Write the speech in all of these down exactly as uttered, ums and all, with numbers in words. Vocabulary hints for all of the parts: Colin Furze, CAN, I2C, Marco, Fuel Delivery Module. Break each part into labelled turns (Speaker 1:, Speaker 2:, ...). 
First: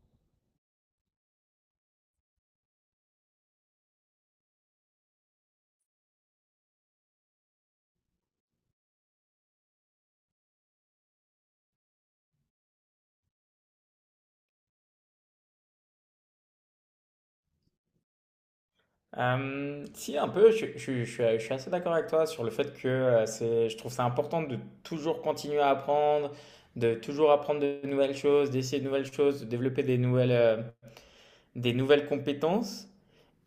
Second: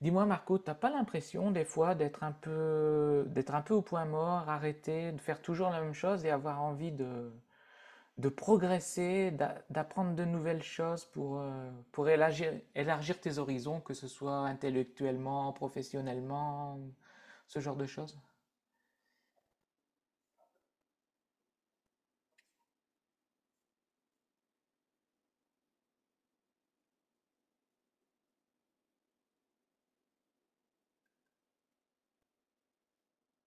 Speaker 1: Dis-moi Marco, t'as pas l'impression des fois d'être un peu d'être un peu au point mort, arrêté, de faire toujours la même chose et avoir envie de, de progresser, d'a- d'apprendre de nouvelles choses pour, euh, pour élargir, élargir tes horizons, que ce soit intellectuellement, professionnellement, ce genre de choses?
Speaker 2: Euh, si, un peu, je, je- je suis je suis assez d'accord avec toi sur le fait que euh, c'est, je trouve ça important de toujours continuer à apprendre, de toujours apprendre de nouvelles choses, d'essayer de nouvelles choses, de développer des nouvelles, euh, des nouvelles compétences.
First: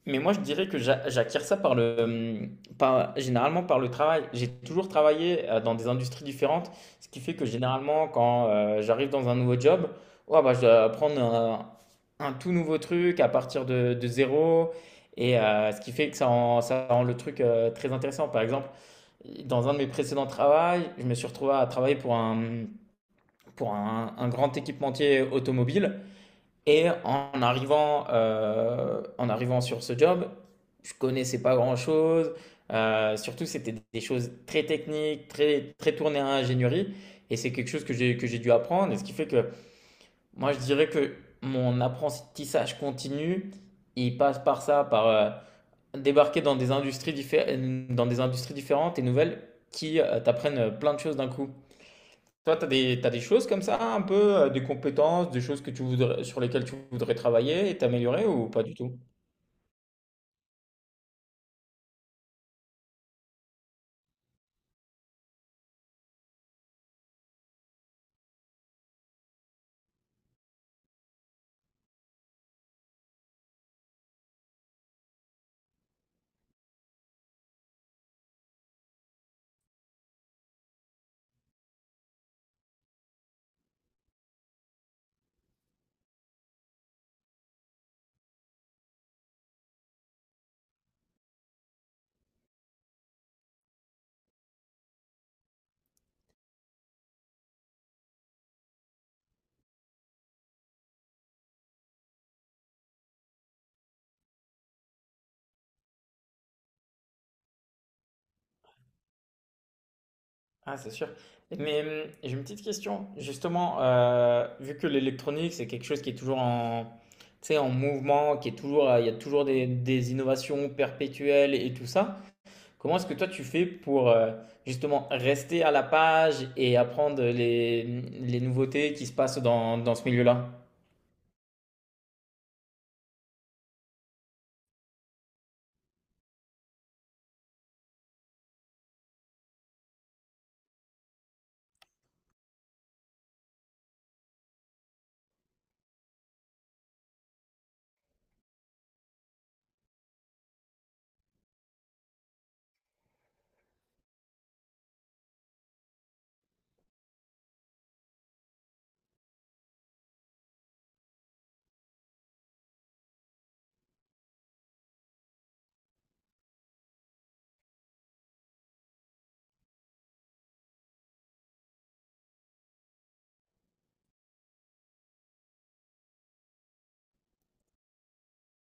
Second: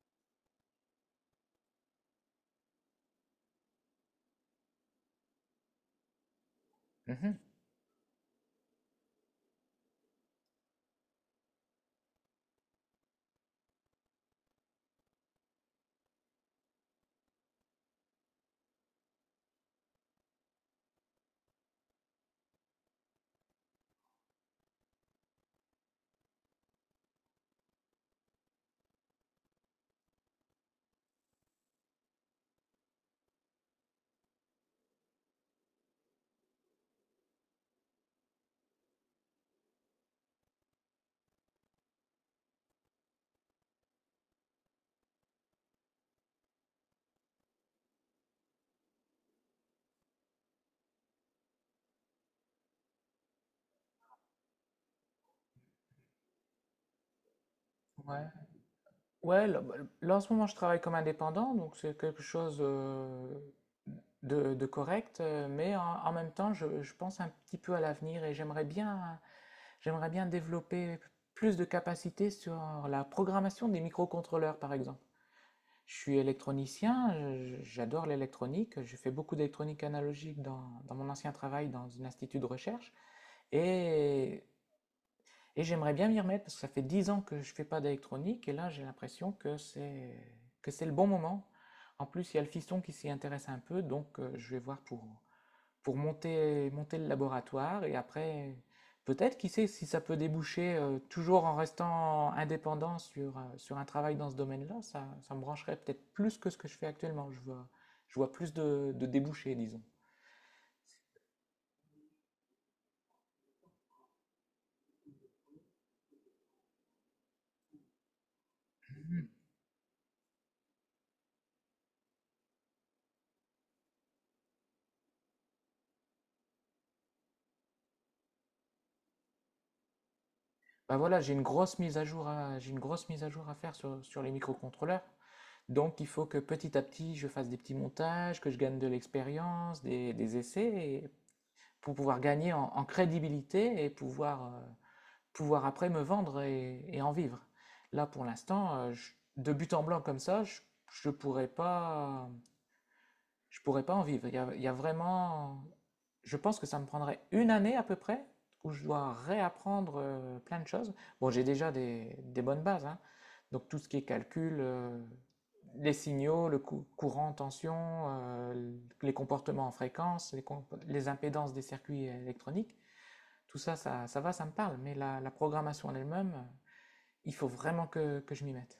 Speaker 2: Mais moi, je dirais que j'a- j'acquiers ça par le, hum, par, généralement par le travail. J'ai toujours travaillé euh, dans des industries différentes, ce qui fait
Speaker 1: Mhm.
Speaker 2: que généralement, quand euh, j'arrive dans un nouveau job, ouais, bah, je dois apprendre un, un tout nouveau truc à partir de, de zéro. Et euh, ce qui fait que ça rend, ça rend le truc euh, très intéressant. Par exemple, dans un de mes précédents travails, je me suis retrouvé à travailler pour un, pour un, un grand équipementier automobile. Et en arrivant, euh, en arrivant sur ce job, je connaissais pas grand-chose. Euh, surtout, c'était des choses très techniques, très, très tournées à ingénierie. Et c'est quelque chose que j'ai, que j'ai dû apprendre. Et ce qui fait que moi, je dirais que mon apprentissage continu, il passe par ça, par euh, débarquer dans des industries diffé- dans des industries différentes et nouvelles qui euh, t'apprennent plein de choses d'un coup. Toi, tu as des, t'as des choses comme ça, un peu, euh, des compétences, des choses que tu voudrais, sur lesquelles tu voudrais travailler et t'améliorer ou pas du tout?
Speaker 1: Ouais, là, bah, là, en ce moment je travaille comme indépendant, donc c'est quelque chose euh, de, de correct, euh, mais en, en même temps je, je pense un petit peu à l'avenir et j'aimerais bien, j'aimerais bien développer plus de capacités sur la programmation des microcontrôleurs par exemple. Je suis électronicien, je- j'adore l'électronique, j'ai fait beaucoup d'électronique analogique dans, dans mon ancien travail dans un institut de recherche et et j'aimerais bien m'y remettre parce que ça fait dix ans que je ne fais pas d'électronique et là j'ai l'impression que c'est que c'est le bon moment. En plus, il y a le fiston qui s'y intéresse un peu, donc euh, je vais voir pour, pour monter, monter le laboratoire et après, peut-être, qui sait si ça peut déboucher, euh, toujours en restant indépendant sur, euh, sur un travail dans ce domaine-là, ça, ça me brancherait peut-être plus que ce que je fais actuellement. Je vois, je vois plus de, de débouchés, disons.
Speaker 2: Ah, c'est sûr. Mais hum, j'ai une petite question. Justement, euh, vu que l'électronique, c'est quelque chose qui est toujours en, tu sais, en mouvement, qui est toujours, euh, il y a toujours des, des innovations perpétuelles et tout ça, comment est-ce que toi tu fais pour euh, justement rester à la page et apprendre les, les nouveautés qui se passent dans, dans ce milieu-là?
Speaker 1: Bah voilà, j'ai une grosse mise à jour à, j'ai une grosse mise à jour à faire sur, sur les microcontrôleurs. Donc il faut que petit à petit, je fasse des petits montages, que je gagne de l'expérience, des, des essais, et- pour pouvoir gagner en, en crédibilité et pouvoir, euh, pouvoir après me vendre et, et en vivre. Là, pour l'instant, euh, de but en blanc comme ça, je ne pourrais pas, je pourrais pas en vivre. Il y a, il y a vraiment... Je pense que ça me prendrait une année à peu près où je dois réapprendre euh, plein de choses. Bon, j'ai déjà des, des bonnes bases, hein. Donc tout ce qui est calcul, euh, les signaux, le cou- courant, tension, euh, les comportements en fréquence, les, com- les impédances des circuits électroniques, tout ça, ça, ça va, ça me parle. Mais la, la programmation en elle-même, euh, il faut vraiment que, que je m'y mette.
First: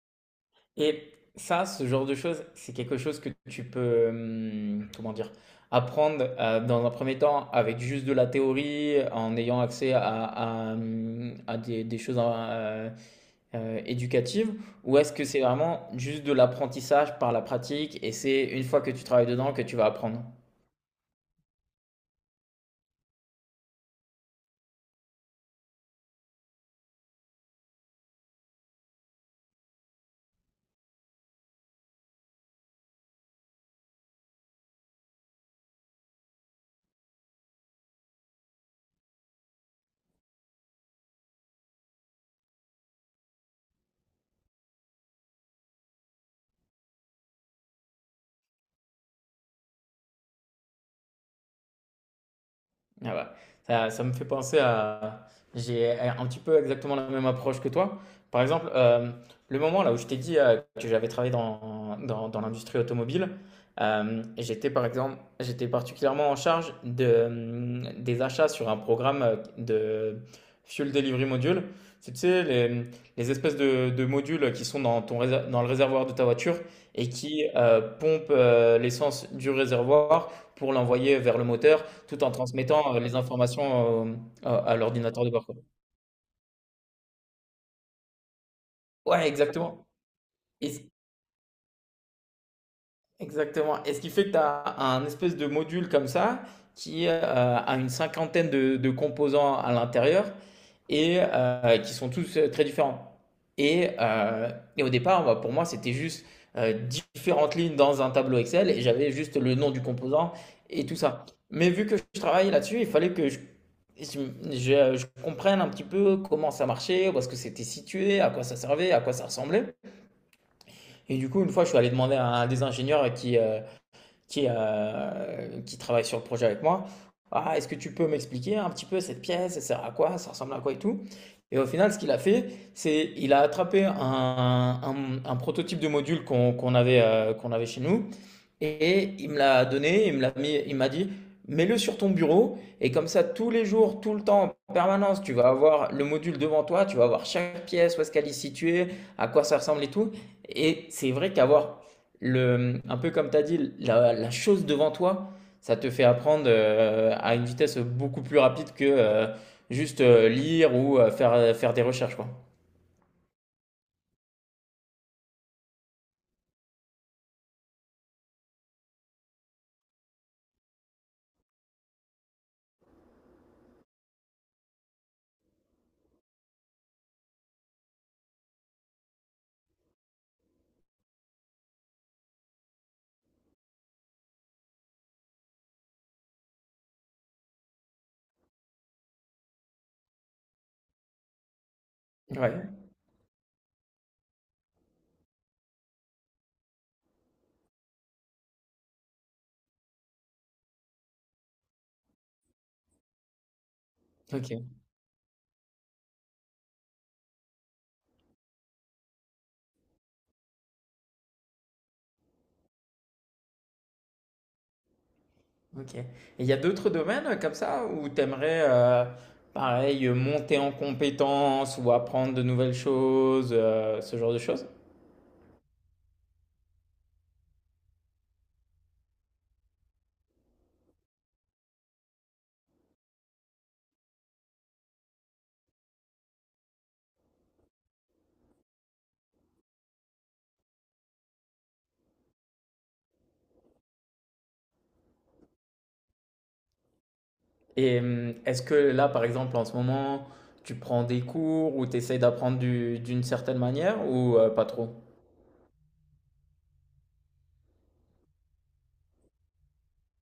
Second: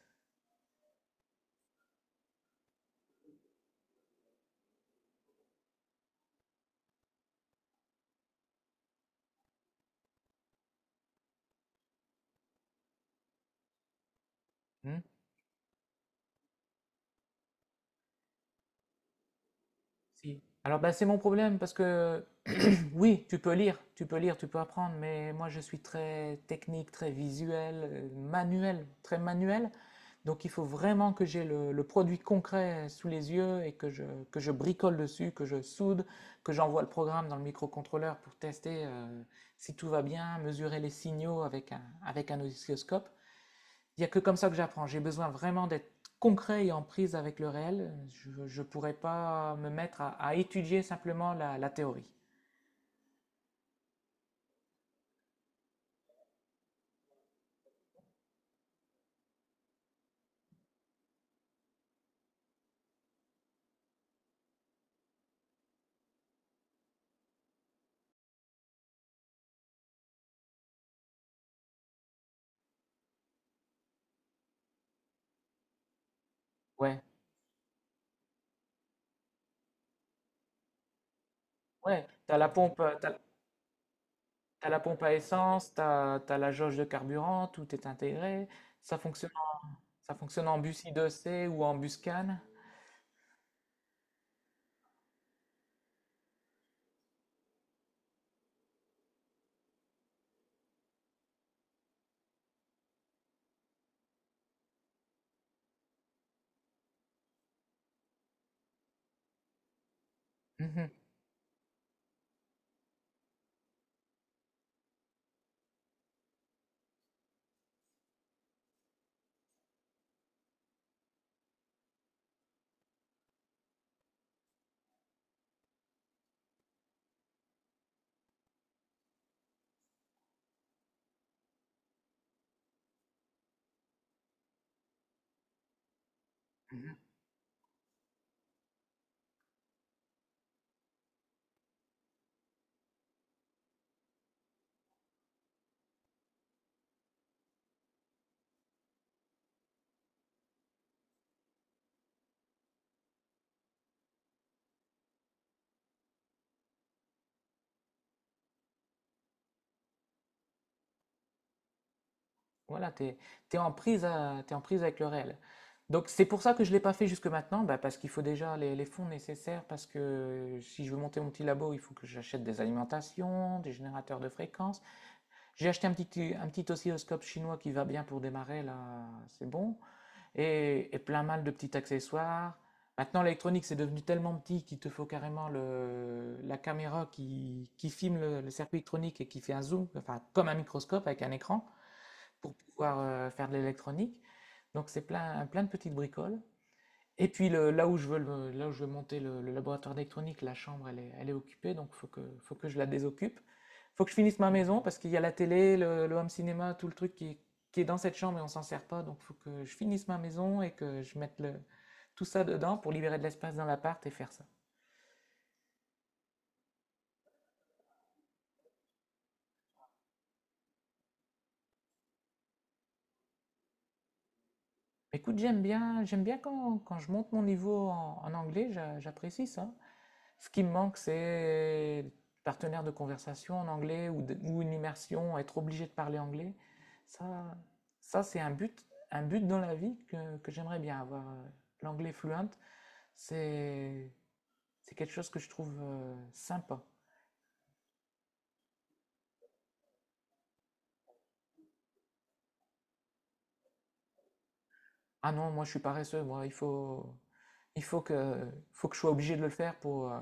Speaker 2: Et ça, ce genre de choses, c'est quelque chose que tu peux, hum, comment dire, apprendre euh, dans un premier temps avec juste de la théorie, en ayant accès à, à, hum, à des, des choses euh, euh, éducative ou
Speaker 1: Hmm.
Speaker 2: est-ce que c'est vraiment juste de l'apprentissage par la pratique et c'est une fois que tu travailles dedans que tu vas apprendre?
Speaker 1: Si. Alors ben, c'est mon problème parce que oui, tu peux lire, tu peux lire, tu peux apprendre, mais moi je suis très technique, très visuel, euh, manuel, très manuel. Donc il faut vraiment que j'ai le, le produit concret sous les yeux et que je, que je bricole dessus, que je soude, que j'envoie le programme dans le microcontrôleur pour tester euh, si tout va bien, mesurer les signaux avec un, avec un oscilloscope. Il n'y a que comme ça que j'apprends. J'ai besoin vraiment d'être concret et en prise avec le réel. Je ne pourrais pas me mettre à, à étudier simplement la la théorie.
Speaker 2: Ah bah, ça, ça me fait penser à... J'ai un petit peu exactement la même approche que toi. Par exemple, euh, le moment là où je t'ai dit euh, que j'avais travaillé dans, dans, dans l'industrie automobile, euh, j'étais par exemple, j'étais particulièrement en charge de, euh, des achats sur un programme euh, de Fuel Delivery Module. C'est, tu sais, les, les espèces de, de modules qui sont dans, ton, réser- dans le réservoir de ta voiture
Speaker 1: Ouais.
Speaker 2: et qui euh, pompent euh, l'essence du réservoir pour l'envoyer vers le moteur
Speaker 1: Ouais,
Speaker 2: tout en
Speaker 1: t'as la pompe, euh,
Speaker 2: transmettant, heu,
Speaker 1: t'as,
Speaker 2: les informations, hem, à
Speaker 1: t'as
Speaker 2: à
Speaker 1: la pompe à
Speaker 2: l'ordinateur de bord, quoi.
Speaker 1: essence, t'as, t'as la jauge de carburant, tout est intégré. Ça
Speaker 2: Ouais,
Speaker 1: fonctionne,
Speaker 2: exactement
Speaker 1: ça fonctionne en
Speaker 2: et
Speaker 1: bus
Speaker 2: c
Speaker 1: I deux C ou en bus CAN.
Speaker 2: Exactement. Et ce qui fait que tu as un espèce de module comme ça qui euh, a une cinquantaine de, de composants à l'intérieur et euh, qui sont tous euh, très différents. Et, euh, et au départ, bah, pour moi, c'était juste euh, différentes lignes dans un tableau Excel et j'avais juste le nom du composant et
Speaker 1: Mhm,
Speaker 2: tout ça. Mais vu que je travaillais là-dessus, il fallait que je, je- je- je comprenne un petit peu comment ça marchait, où est-ce que c'était situé, à quoi ça servait, à quoi ça ressemblait. Et du coup, une fois, je suis allé demander à un des ingénieurs qui, euh, qui, euh, qui travaille sur le projet avec moi. Ah, est-ce que tu peux m'expliquer un petit peu cette pièce, ça sert à quoi, ça ressemble à quoi et tout. Et au final, ce qu'il a fait, c'est il a attrapé un, un- un prototype de module qu'on qu'on
Speaker 1: mhm.
Speaker 2: avait, euh, qu'on avait chez nous. Et il me l'a donné, il me l'a mis, il m'a dit, mets-le sur ton bureau et comme ça tous les jours, tout le temps, en permanence, tu vas avoir le module devant toi, tu vas avoir chaque pièce, où est-ce qu'elle est située, à quoi ça ressemble et tout. Et c'est vrai qu'avoir le, un peu comme tu as dit, la, la chose devant toi, ça te fait apprendre euh, à une vitesse beaucoup plus rapide que euh, juste euh, lire ou euh, faire, faire des recherches, quoi.
Speaker 1: Voilà, t'es, t'es en prise à- t'es en prise avec le réel. Donc c'est pour ça que je ne l'ai pas fait jusque maintenant, bah, parce qu'il faut déjà les, les fonds nécessaires, parce que si je veux monter mon petit labo, il faut que j'achète des alimentations, des générateurs de fréquences. J'ai acheté un petit, un petit oscilloscope chinois qui va bien pour démarrer, là, c'est bon. Et, et plein mal de petits accessoires. Maintenant, l'électronique, c'est devenu tellement petit qu'il te faut carrément le, la caméra qui, qui filme le, le circuit électronique et qui fait un zoom, enfin, comme un microscope avec un écran, pour
Speaker 2: Ouais.
Speaker 1: pouvoir euh, faire de l'électronique. Donc, c'est plein, plein de petites bricoles. Et puis le- là où je veux le- là où je veux monter le, le laboratoire d'électronique, la chambre elle est, elle est occupée, donc faut que, faut que je la désoccupe. Faut que je finisse ma
Speaker 2: Ok.
Speaker 1: maison parce qu'il y a la télé, le, le home cinéma, tout le truc qui, est- qui est dans cette chambre et on s'en sert pas, donc faut que je finisse ma maison et que je mette le, tout ça dedans pour libérer de l'espace dans l'appart et faire ça.
Speaker 2: Ok. Et il y a d'autres domaines euh, comme ça où tu aimerais, pareil, euh, monter en compétences ou apprendre de nouvelles choses, euh, ce genre de choses?
Speaker 1: Écoute, j'aime bien, j'aime bien quand, quand je monte mon niveau en, en anglais, j'a- j'apprécie ça. Ce qui me manque, c'est partenaires de conversation en anglais ou, de- ou une immersion, être obligé de parler anglais. Ça, ça c'est un but, un but dans la vie que, que j'aimerais bien avoir. L'anglais fluent, c'est c'est quelque chose que je trouve euh, sympa.
Speaker 2: Et hum, est-ce que là, par exemple, en ce moment, tu prends des cours ou tu essaies d'apprendre du- d'une certaine manière ou euh, pas trop?
Speaker 1: Ah non, moi je suis paresseux, moi, il faut, il faut que, faut que je sois obligé de le faire pour, euh,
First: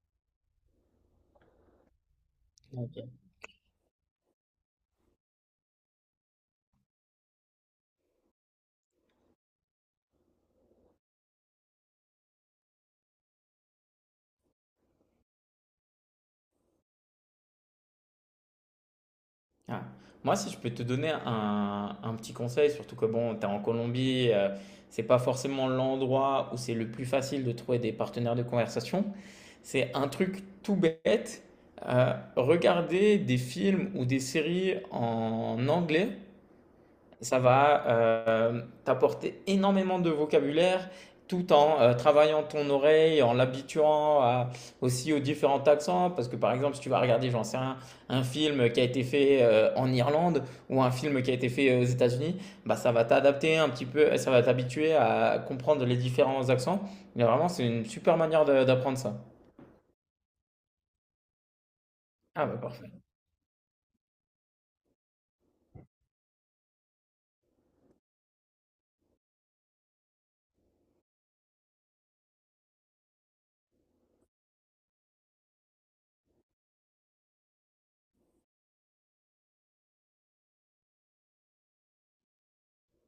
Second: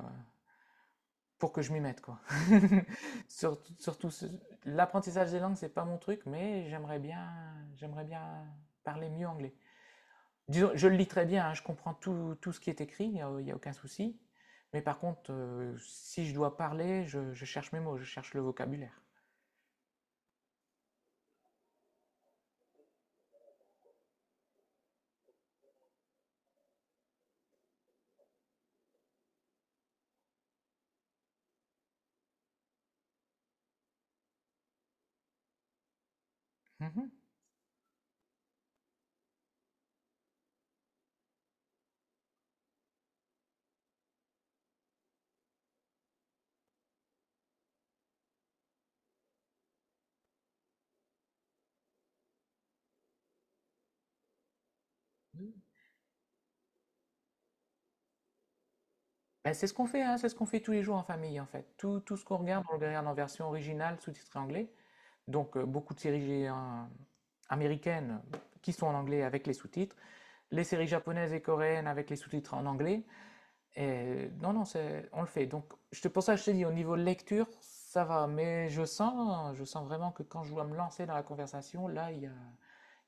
Speaker 1: pour que je m'y mette, quoi.
Speaker 2: Ok.
Speaker 1: Surtout, surtout l'apprentissage des langues, c'est pas mon truc, mais j'aimerais bien, j'aimerais bien parler mieux anglais. Disons, je le lis très bien, hein, je comprends tout, tout ce qui est écrit, il n'y a, y a aucun souci. Mais par contre, euh, si je dois parler, je, je cherche mes mots, je cherche le vocabulaire.
Speaker 2: Ah. Moi, si je peux te donner un, un petit conseil, surtout que bon, tu es en Colombie, euh, c'est pas forcément l'endroit où c'est le plus facile de trouver des partenaires de conversation. C'est un truc tout bête. Euh, regarder des films ou des séries en anglais,
Speaker 1: Mhm.
Speaker 2: ça va euh, t'apporter énormément de vocabulaire tout en euh, travaillant ton oreille, en l'habituant à- aussi aux différents accents. Parce que par exemple, si tu vas regarder, j'en sais rien, un film qui a été fait euh, en Irlande ou un film qui a été fait euh, aux États-Unis, bah, ça va t'adapter un petit peu, ça va t'habituer à comprendre les différents accents. Mais vraiment, c'est une super manière de- d'apprendre ça.
Speaker 1: Ben, c'est ce qu'on fait, hein, c'est ce qu'on fait tous les jours en famille, en fait. Tout, tout ce qu'on
Speaker 2: Ah bah
Speaker 1: regarde, on le
Speaker 2: parfait.
Speaker 1: regarde en version originale, sous-titrée anglais. Donc, euh, beaucoup de séries hein, américaines qui sont en anglais avec les sous-titres, les séries japonaises et coréennes avec les sous-titres en anglais, et non, non, c'est, on le fait. Donc, je te, pour ça, je te dis, au niveau lecture, ça va. Mais je sens, je sens vraiment que quand je dois me lancer dans la conversation, là, il y a,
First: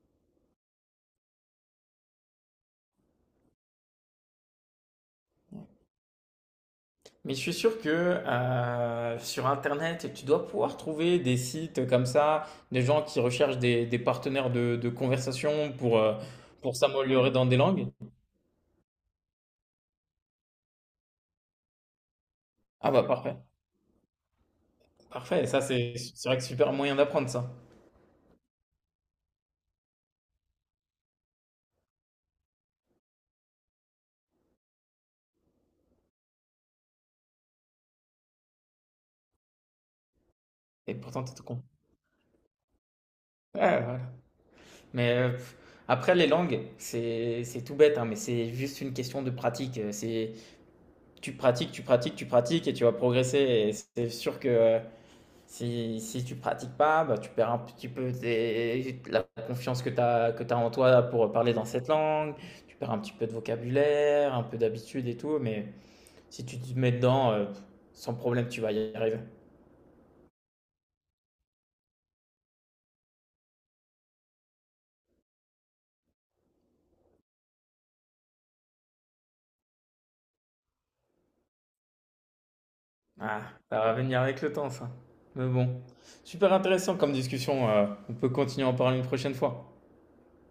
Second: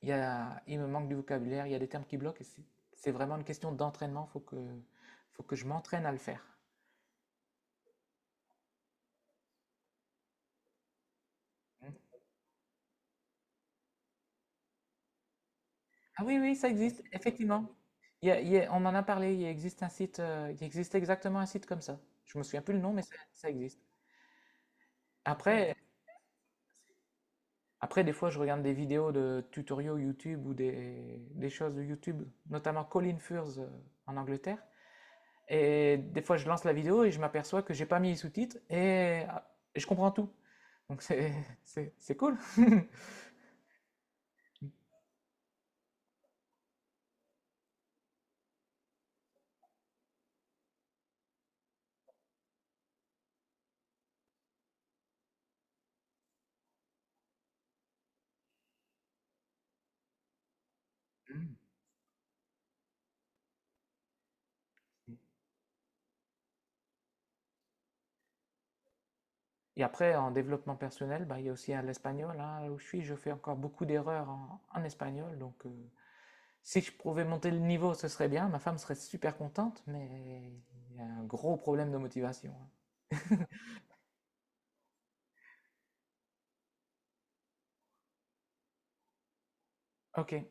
Speaker 1: il y a, il me manque du vocabulaire, il y a des termes qui bloquent. Et c'est, c'est vraiment une question d'entraînement. Il faut que, faut que je m'entraîne à le faire.
Speaker 2: Mais je suis sûr que euh, sur Internet, tu dois pouvoir trouver des sites comme ça, des gens qui recherchent des, des partenaires de, de conversation pour, euh,
Speaker 1: Ah oui, oui, ça
Speaker 2: pour
Speaker 1: existe,
Speaker 2: s'améliorer dans des
Speaker 1: effectivement.
Speaker 2: langues.
Speaker 1: Il y a- il y a- on en a parlé. Il existe un site, euh, il existe exactement un site comme ça. Je me souviens plus le nom,
Speaker 2: Ah
Speaker 1: mais
Speaker 2: bah
Speaker 1: ça,
Speaker 2: parfait,
Speaker 1: ça existe.
Speaker 2: parfait. Ça,
Speaker 1: Après,
Speaker 2: c'est c'est vrai que super moyen d'apprendre ça.
Speaker 1: après, des fois, je regarde des vidéos de tutoriaux YouTube ou des, des choses de YouTube, notamment Colin Furze euh, en Angleterre. Et des fois, je lance la vidéo et je m'aperçois que j'ai pas mis les sous-titres et, ah, et je comprends tout.
Speaker 2: Et
Speaker 1: Donc,
Speaker 2: pourtant,
Speaker 1: c'est,
Speaker 2: t'es tout con.
Speaker 1: c'est, c'est cool.
Speaker 2: Ouais, voilà. Mais euh, pff, après, les langues, c'est c'est tout bête, hein, mais c'est juste une question de pratique. Euh, C'est tu pratiques, tu pratiques, tu pratiques et tu vas progresser. Et c'est sûr que euh, si, si tu pratiques pas, bah, tu perds un petit peu tes- la confiance que tu as, que tu en toi pour parler dans cette langue, tu perds un petit peu de vocabulaire, un peu d'habitude et tout, mais si tu te mets dedans, euh, sans problème, tu vas y arriver.
Speaker 1: Et après, en développement personnel, bah, il y a aussi hein, l'espagnol. Hein. Là où je suis, je fais encore beaucoup d'erreurs en, en espagnol. Donc, euh, si je pouvais monter le niveau, ce serait bien. Ma femme serait super contente, mais il y a un gros problème de motivation. Hein.
Speaker 2: Ah, ça va venir avec le temps, ça. Mais bon, super intéressant comme discussion, euh, on peut continuer à en parler une prochaine fois.
Speaker 1: Ok.